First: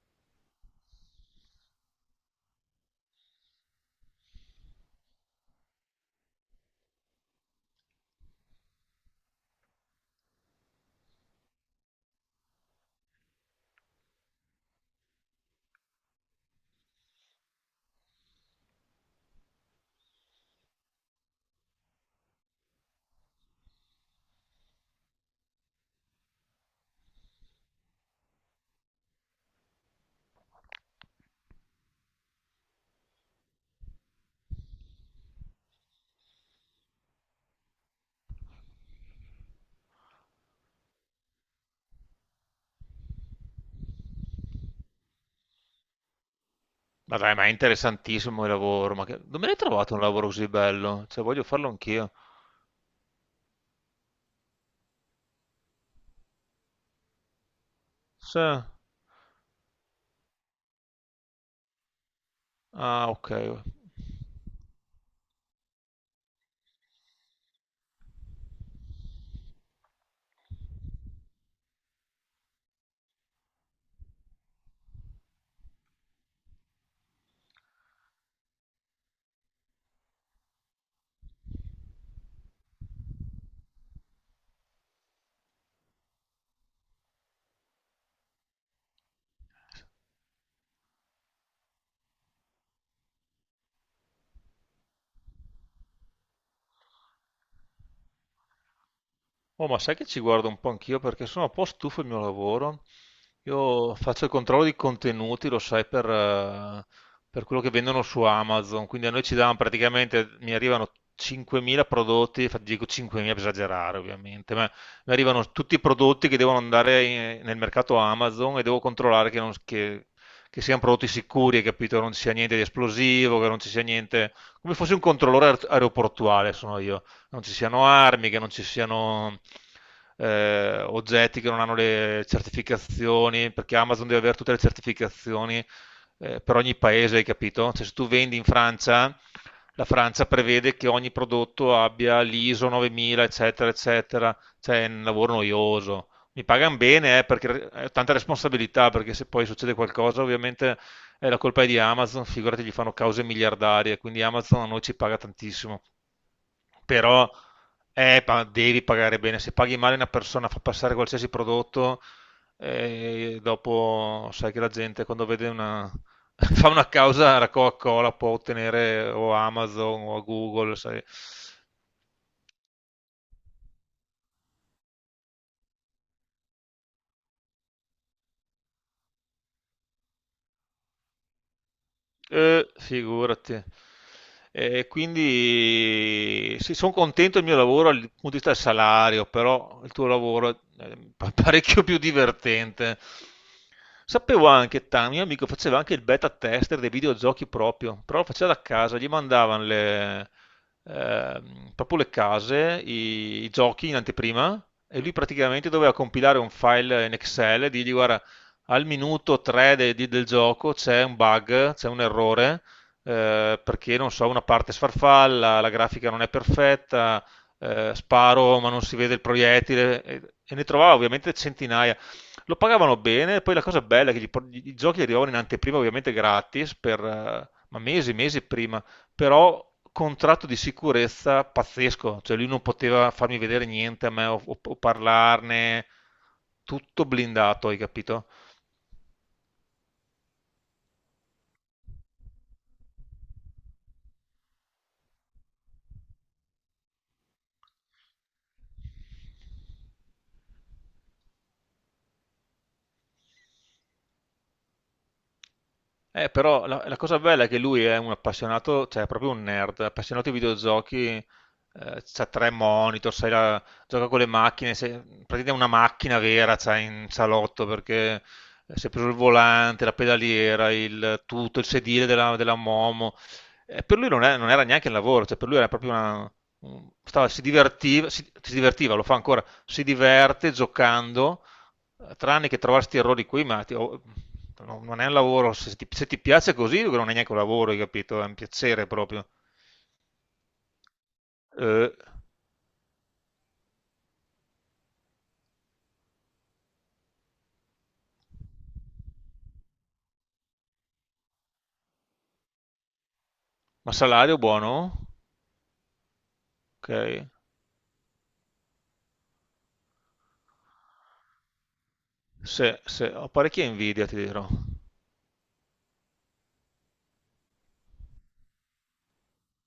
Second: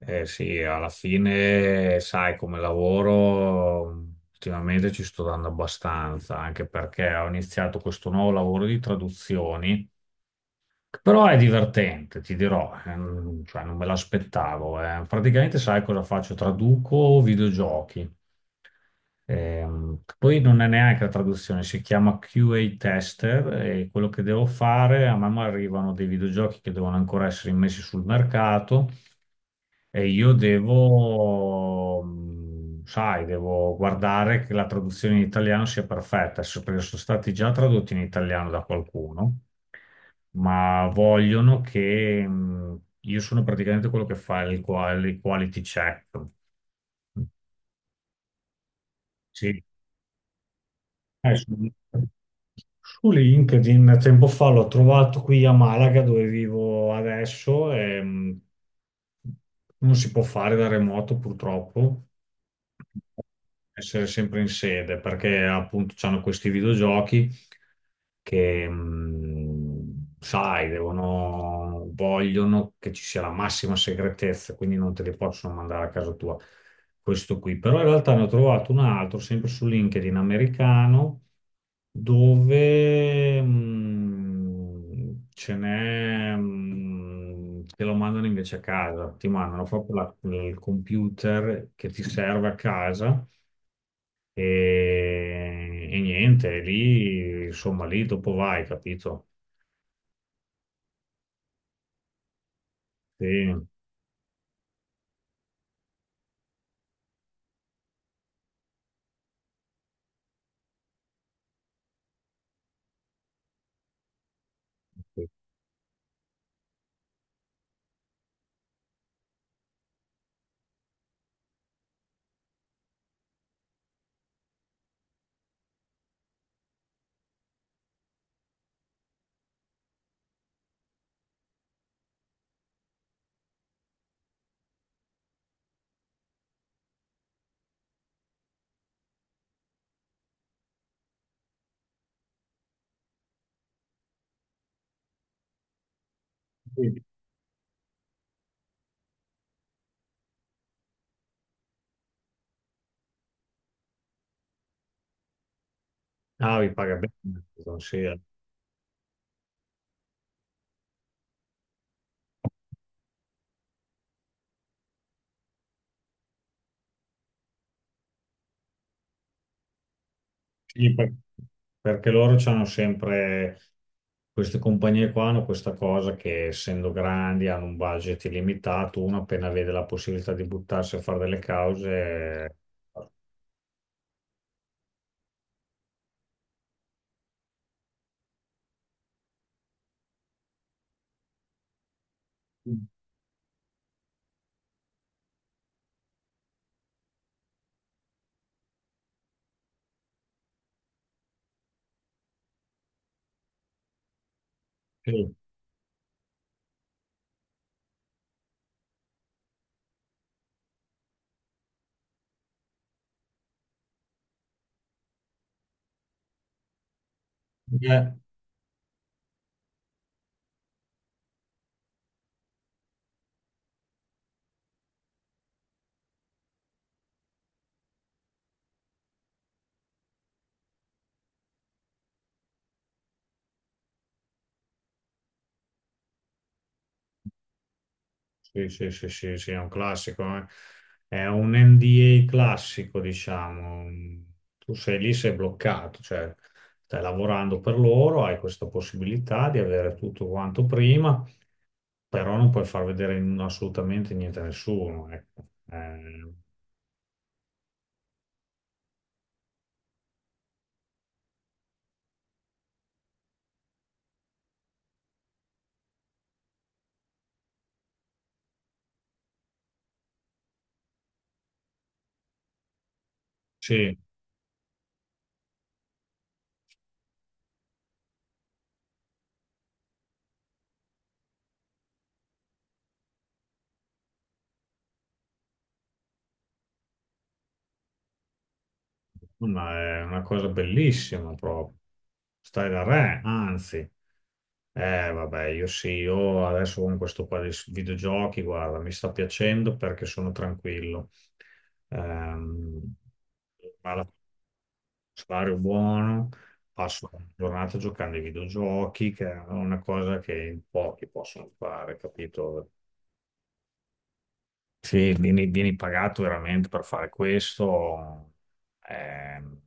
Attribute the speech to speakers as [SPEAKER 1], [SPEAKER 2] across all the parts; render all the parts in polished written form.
[SPEAKER 1] Eh sì, alla fine, sai, come lavoro ultimamente ci sto dando abbastanza, anche perché ho iniziato questo nuovo lavoro di traduzioni, che però è divertente, ti dirò, cioè non me l'aspettavo. Eh. Praticamente sai cosa faccio? Traduco videogiochi. Poi non è neanche la traduzione, si chiama QA tester e quello che devo fare, a man mano arrivano dei videogiochi che devono ancora essere immessi sul mercato e io devo, sai, devo guardare che la traduzione in italiano sia perfetta, perché sono stati già tradotti in italiano da qualcuno, ma vogliono che, io sono praticamente quello che fa il il quality check.
[SPEAKER 2] Vabbè, ma è interessantissimo il lavoro. Ma che... Non me ne hai
[SPEAKER 1] Sì.
[SPEAKER 2] trovato un lavoro così bello? Cioè,
[SPEAKER 1] Eh,
[SPEAKER 2] voglio
[SPEAKER 1] su,
[SPEAKER 2] farlo anch'io.
[SPEAKER 1] su LinkedIn tempo fa l'ho trovato qui a Malaga dove vivo adesso e
[SPEAKER 2] Sì.
[SPEAKER 1] non si può fare da remoto purtroppo.
[SPEAKER 2] Ah, ok.
[SPEAKER 1] Essere sempre in sede perché appunto c'hanno questi videogiochi che sai, devono, vogliono che ci sia la massima segretezza, quindi non te li possono mandare a casa tua. Questo qui, però in realtà ne ho trovato un altro sempre su LinkedIn americano dove ce n'è, te lo mandano invece a casa, ti mandano proprio il computer che ti serve a casa e, niente, lì, insomma, lì dopo vai, capito?
[SPEAKER 2] Oh, ma sai che ci guardo un po' anch'io perché sono un po' stufo del mio lavoro.
[SPEAKER 1] Sì.
[SPEAKER 2] Io faccio il controllo di contenuti, lo sai, per quello che vendono su Amazon. Quindi a noi ci danno praticamente, mi arrivano 5.000 prodotti, infatti dico 5.000 per esagerare ovviamente, ma mi
[SPEAKER 1] Sì.
[SPEAKER 2] arrivano tutti i prodotti che devono andare nel mercato Amazon e devo controllare che, che siano prodotti sicuri, hai capito? Non ci sia niente di esplosivo, che non ci sia niente... Come fosse un controllore aeroportuale sono io, non ci siano armi, che non ci siano oggetti che non hanno le certificazioni, perché Amazon deve avere tutte le certificazioni per ogni paese, hai capito? Cioè, se tu vendi in Francia, la Francia prevede che ogni prodotto abbia l'ISO 9000, eccetera, eccetera. Cioè, è un lavoro noioso. Mi pagano
[SPEAKER 1] Sì,
[SPEAKER 2] bene, perché è tanta responsabilità, perché se poi succede qualcosa, ovviamente la colpa è di Amazon, figurati, gli fanno cause miliardarie, quindi Amazon a noi ci paga tantissimo,
[SPEAKER 1] ah, vi paga bene,
[SPEAKER 2] però
[SPEAKER 1] Amazon, sì.
[SPEAKER 2] devi pagare bene. Se paghi male una persona, fa passare qualsiasi prodotto, dopo sai che la gente quando vede una... fa una causa alla Coca-Cola, può ottenere o Amazon o a Google,
[SPEAKER 1] Sì,
[SPEAKER 2] sai.
[SPEAKER 1] per- perché loro hanno sempre, queste compagnie qua hanno questa cosa che essendo grandi hanno un budget illimitato, uno appena vede la possibilità di buttarsi a fare delle cause. Eh,
[SPEAKER 2] Figurati. E quindi sì, sono contento del mio lavoro dal punto di vista del salario, però il tuo lavoro è parecchio più divertente. Sapevo anche, Tami, mio amico faceva anche il beta tester dei videogiochi proprio, però lo faceva da casa, gli mandavano le, proprio le case, i giochi in anteprima e lui
[SPEAKER 1] sì,
[SPEAKER 2] praticamente doveva compilare un file in Excel e dirgli guarda, al minuto 3 del gioco c'è un bug, c'è un errore, perché non so, una parte sfarfalla, la grafica non è perfetta,
[SPEAKER 1] sì, eh,
[SPEAKER 2] sparo ma non si vede il proiettile e ne trovavo ovviamente centinaia. Lo pagavano bene, poi la cosa bella è che i giochi arrivavano in anteprima ovviamente gratis per ma mesi, mesi prima, però contratto di sicurezza pazzesco, cioè lui non poteva farmi vedere niente a me o parlarne, tutto blindato, hai capito?
[SPEAKER 1] sì, sì, sì, sì, sì, è un classico, eh. È un NDA classico, diciamo. Tu sei lì, sei bloccato, cioè stai lavorando per loro, hai questa possibilità di avere tutto quanto prima, però non puoi far vedere assolutamente niente a nessuno, ecco.
[SPEAKER 2] Però la cosa bella è che lui è un appassionato, cioè è proprio un nerd, appassionato di videogiochi, c'ha tre monitor, sai, gioca con le macchine, praticamente è una macchina vera, c'ha in salotto perché si è preso il volante, la pedaliera, il tutto, il sedile della Momo.
[SPEAKER 1] Sì,
[SPEAKER 2] Per lui non era neanche il lavoro, cioè per lui era proprio una... si divertiva, si divertiva, lo fa ancora, si diverte giocando, tranne che trovarsi questi errori qui, ma oh, no, non è un lavoro, se ti, se ti piace così non è neanche un lavoro, hai capito? È un piacere proprio.
[SPEAKER 1] ma è una cosa bellissima proprio.
[SPEAKER 2] Eh,
[SPEAKER 1] Stai da re, anzi. Vabbè, io sì, io adesso con questo qua di videogiochi, guarda, mi sta piacendo perché sono tranquillo. Ehm,
[SPEAKER 2] ma
[SPEAKER 1] ma
[SPEAKER 2] salario buono?
[SPEAKER 1] salario buono,
[SPEAKER 2] Ok,
[SPEAKER 1] passo la giornata giocando ai videogiochi, che è una cosa che in pochi possono fare, capito?
[SPEAKER 2] ho parecchia invidia, ti dirò.
[SPEAKER 1] Sì, vieni pagato veramente per fare questo. ehm,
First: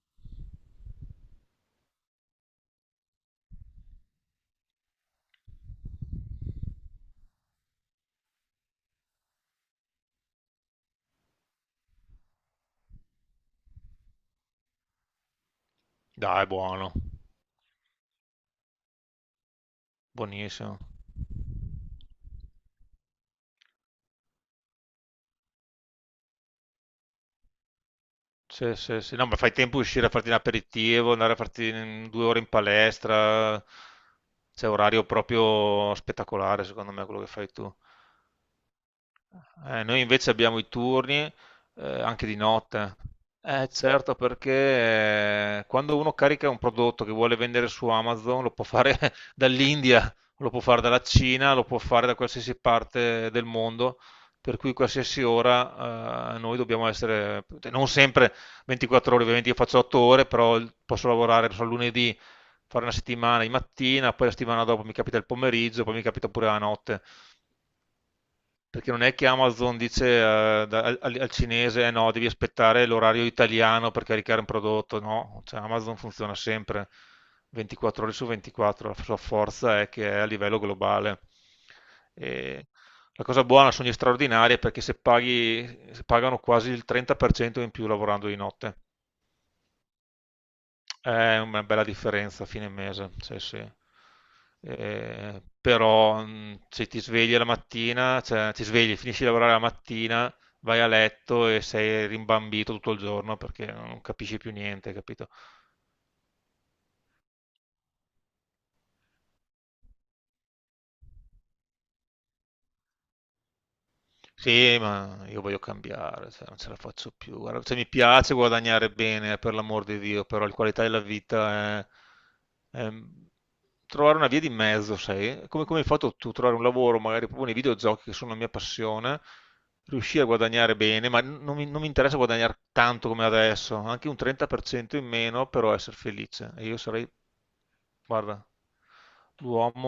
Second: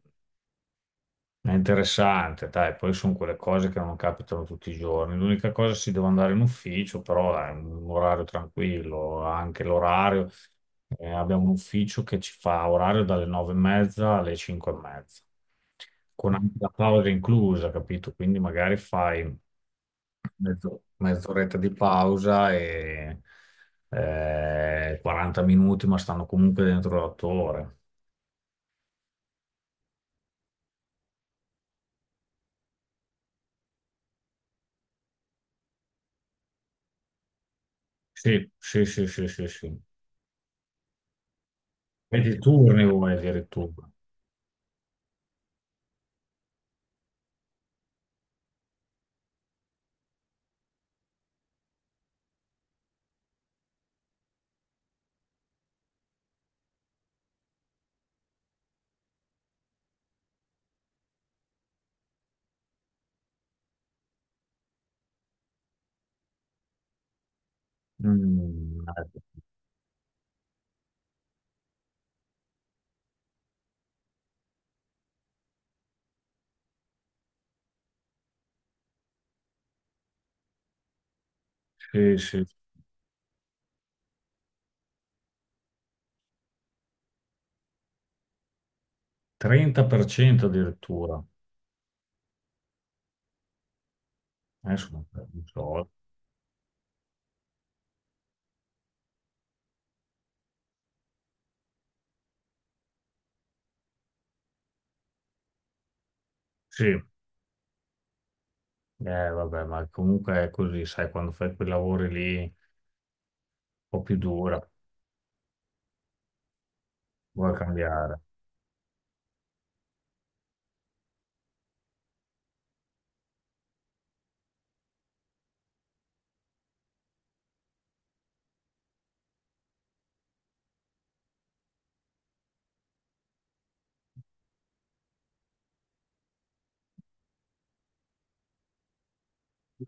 [SPEAKER 1] È interessante, dai, poi sono quelle cose che non capitano tutti i giorni. L'unica cosa si devo andare in ufficio, però è un orario tranquillo, anche l'orario. Eh, abbiamo un ufficio che ci fa orario dalle nove e mezza alle cinque e mezza, con
[SPEAKER 2] Dai,
[SPEAKER 1] anche la
[SPEAKER 2] buono,
[SPEAKER 1] pausa inclusa, capito? Quindi magari fai
[SPEAKER 2] buonissimo.
[SPEAKER 1] mezz'oretta di pausa e 40 minuti, ma stanno comunque dentro le 8 ore.
[SPEAKER 2] Sì, sì, sì. No, ma fai tempo a uscire a farti un aperitivo, andare a farti 2 ore in palestra. C'è orario proprio spettacolare, secondo me, quello che fai tu.
[SPEAKER 1] Sì, sì, sì, sì, sì, sì.
[SPEAKER 2] Noi invece abbiamo i turni
[SPEAKER 1] E
[SPEAKER 2] anche di
[SPEAKER 1] di turni
[SPEAKER 2] notte.
[SPEAKER 1] vuoi addirittura.
[SPEAKER 2] Certo, perché quando uno carica un prodotto che vuole vendere su Amazon, lo può fare dall'India, lo può fare dalla Cina, lo può fare da qualsiasi parte del mondo, per cui qualsiasi ora noi dobbiamo essere, non sempre 24 ore, ovviamente io faccio 8 ore, però posso lavorare, non so, lunedì, fare una settimana di mattina, poi la settimana dopo mi capita il pomeriggio, poi mi capita pure la notte.
[SPEAKER 1] Mm,
[SPEAKER 2] Perché non è che Amazon dice al cinese, eh no, devi aspettare l'orario italiano per caricare un prodotto, no, cioè Amazon funziona sempre 24 ore su 24, la sua forza è che è a livello globale.
[SPEAKER 1] sì, sì,
[SPEAKER 2] E la cosa buona sono gli straordinari perché se pagano quasi il 30% in più lavorando di notte.
[SPEAKER 1] 30% addirittura.
[SPEAKER 2] È una bella differenza a fine mese, sì, sì.
[SPEAKER 1] Adesso non so, non so.
[SPEAKER 2] Però se ti svegli la mattina, cioè ti svegli, finisci di lavorare la mattina, vai a letto e sei rimbambito tutto il giorno perché non capisci più niente, capito?
[SPEAKER 1] Sì, vabbè, ma comunque è così, sai, quando fai quei lavori lì un po' più dura,
[SPEAKER 2] Sì, ma io voglio cambiare, cioè, non ce la faccio più.
[SPEAKER 1] vuoi
[SPEAKER 2] Guarda, cioè, mi
[SPEAKER 1] cambiare.
[SPEAKER 2] piace guadagnare bene, per l'amor di Dio, però la qualità della vita è trovare una via di mezzo, sai? Come, come hai fatto tu, trovare un lavoro, magari proprio nei videogiochi che sono la mia passione, riuscire a guadagnare bene, ma non mi interessa guadagnare tanto come adesso, anche un 30% in meno, però essere felice. E io sarei, guarda,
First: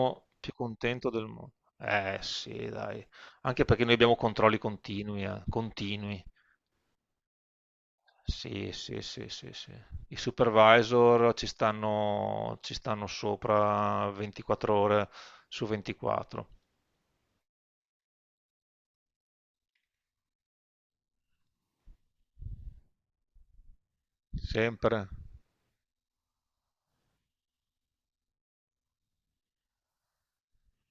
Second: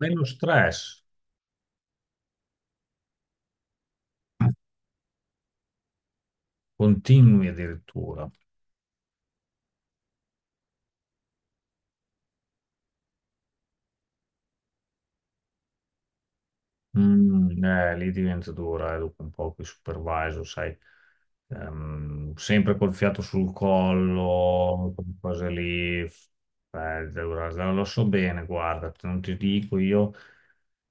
[SPEAKER 1] Meno
[SPEAKER 2] più
[SPEAKER 1] stress,
[SPEAKER 2] contento del mondo. Eh sì, dai. Anche perché noi abbiamo controlli continui, continui.
[SPEAKER 1] continui addirittura.
[SPEAKER 2] Sì, sì, sì, sì, sì. I supervisor ci stanno sopra 24 ore su 24,
[SPEAKER 1] Mm, lì diventa dura dopo un po' che supervisor, sai, sempre col fiato sul collo,
[SPEAKER 2] sempre.
[SPEAKER 1] quelle cose lì, lo so bene, guarda, non ti dico io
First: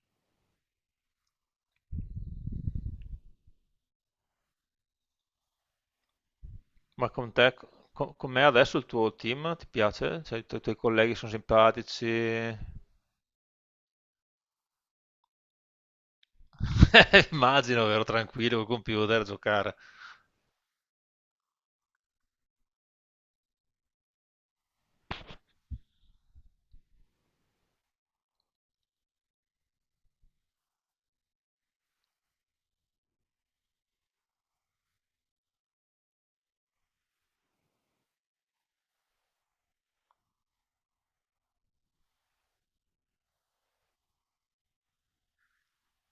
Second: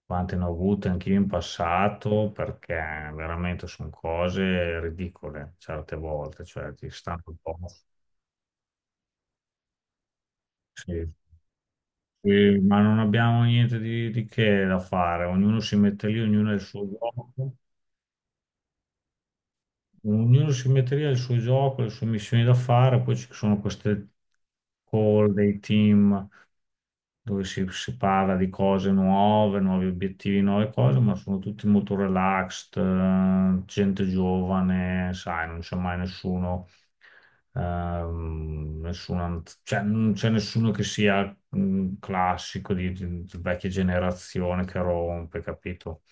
[SPEAKER 1] quante ne ho avute anch'io in passato, perché veramente sono cose ridicole certe volte, cioè ti
[SPEAKER 2] Ma
[SPEAKER 1] stanno
[SPEAKER 2] con
[SPEAKER 1] un
[SPEAKER 2] te,
[SPEAKER 1] po'.
[SPEAKER 2] me adesso il tuo team ti piace? Cioè, i tuoi
[SPEAKER 1] Sì.
[SPEAKER 2] colleghi sono simpatici?
[SPEAKER 1] Sì, ma non abbiamo niente di, che da fare, ognuno si mette lì, ognuno ha il suo gioco.
[SPEAKER 2] Immagino, vero, tranquillo col computer a giocare.
[SPEAKER 1] Ognuno si metteria il suo gioco, le sue missioni da fare, poi ci sono queste call dei team dove si parla di cose nuove, nuovi obiettivi, nuove cose, ma sono tutti molto relaxed, gente giovane, sai, non c'è mai nessuno, cioè, non c'è nessuno che sia mm, classico di, di vecchia generazione che rompe, capito?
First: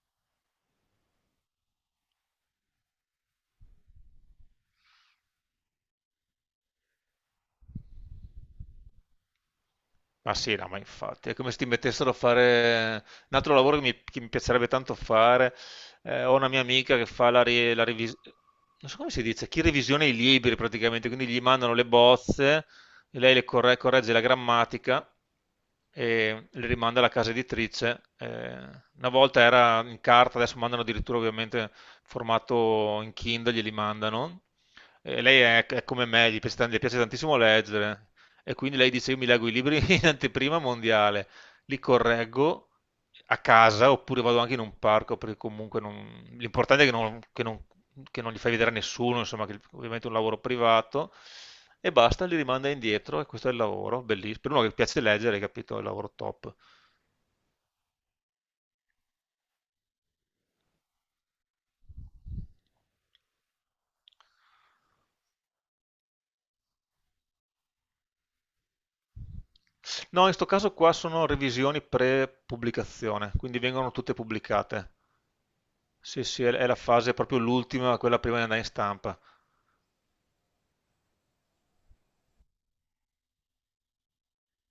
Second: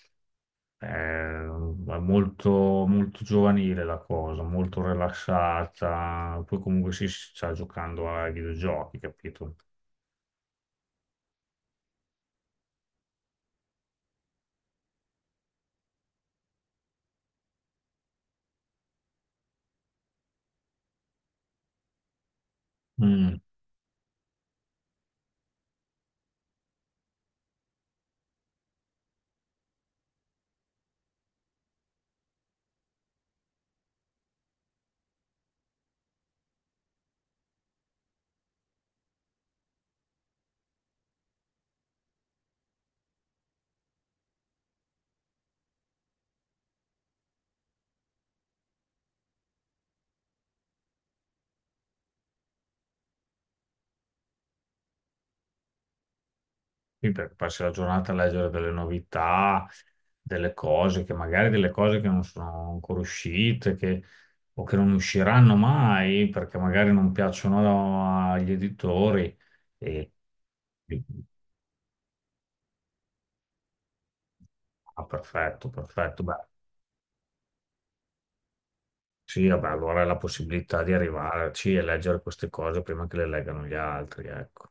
[SPEAKER 1] È molto, molto giovanile la cosa, molto rilassata. Poi comunque sì, si sta giocando ai videogiochi, capito?
[SPEAKER 2] Ma sì, no, ma infatti, è come se ti mettessero a fare un altro lavoro che che mi piacerebbe tanto fare. Ho una mia amica che fa la revisione, non so come si dice, chi revisiona i libri praticamente, quindi gli mandano le bozze, e lei
[SPEAKER 1] Mm.
[SPEAKER 2] corregge la grammatica e le rimanda alla casa editrice. Una volta era in carta, adesso mandano addirittura ovviamente formato in Kindle, glieli mandano. E lei è come me, gli piace, gli piace tantissimo leggere. E quindi lei dice: Io mi leggo i libri in anteprima mondiale, li correggo a casa oppure vado anche in un parco perché comunque l'importante è che che non li fai vedere a nessuno, insomma, che ovviamente è un lavoro privato e basta, li rimanda indietro e questo è il lavoro, bellissimo. Per uno che piace leggere, hai capito, è il lavoro top.
[SPEAKER 1] Passi la giornata a leggere delle novità, delle cose che magari delle cose che non sono ancora uscite, o che non usciranno mai perché magari non piacciono agli editori. E,
[SPEAKER 2] No, in questo caso qua sono revisioni pre-pubblicazione, quindi vengono tutte pubblicate.
[SPEAKER 1] ah, perfetto, perfetto.
[SPEAKER 2] Sì, sì,
[SPEAKER 1] Beh,
[SPEAKER 2] è la fase proprio l'ultima, quella prima di andare in stampa.
[SPEAKER 1] sì, vabbè, allora è la possibilità di arrivarci e leggere queste cose prima che le leggano gli altri, ecco.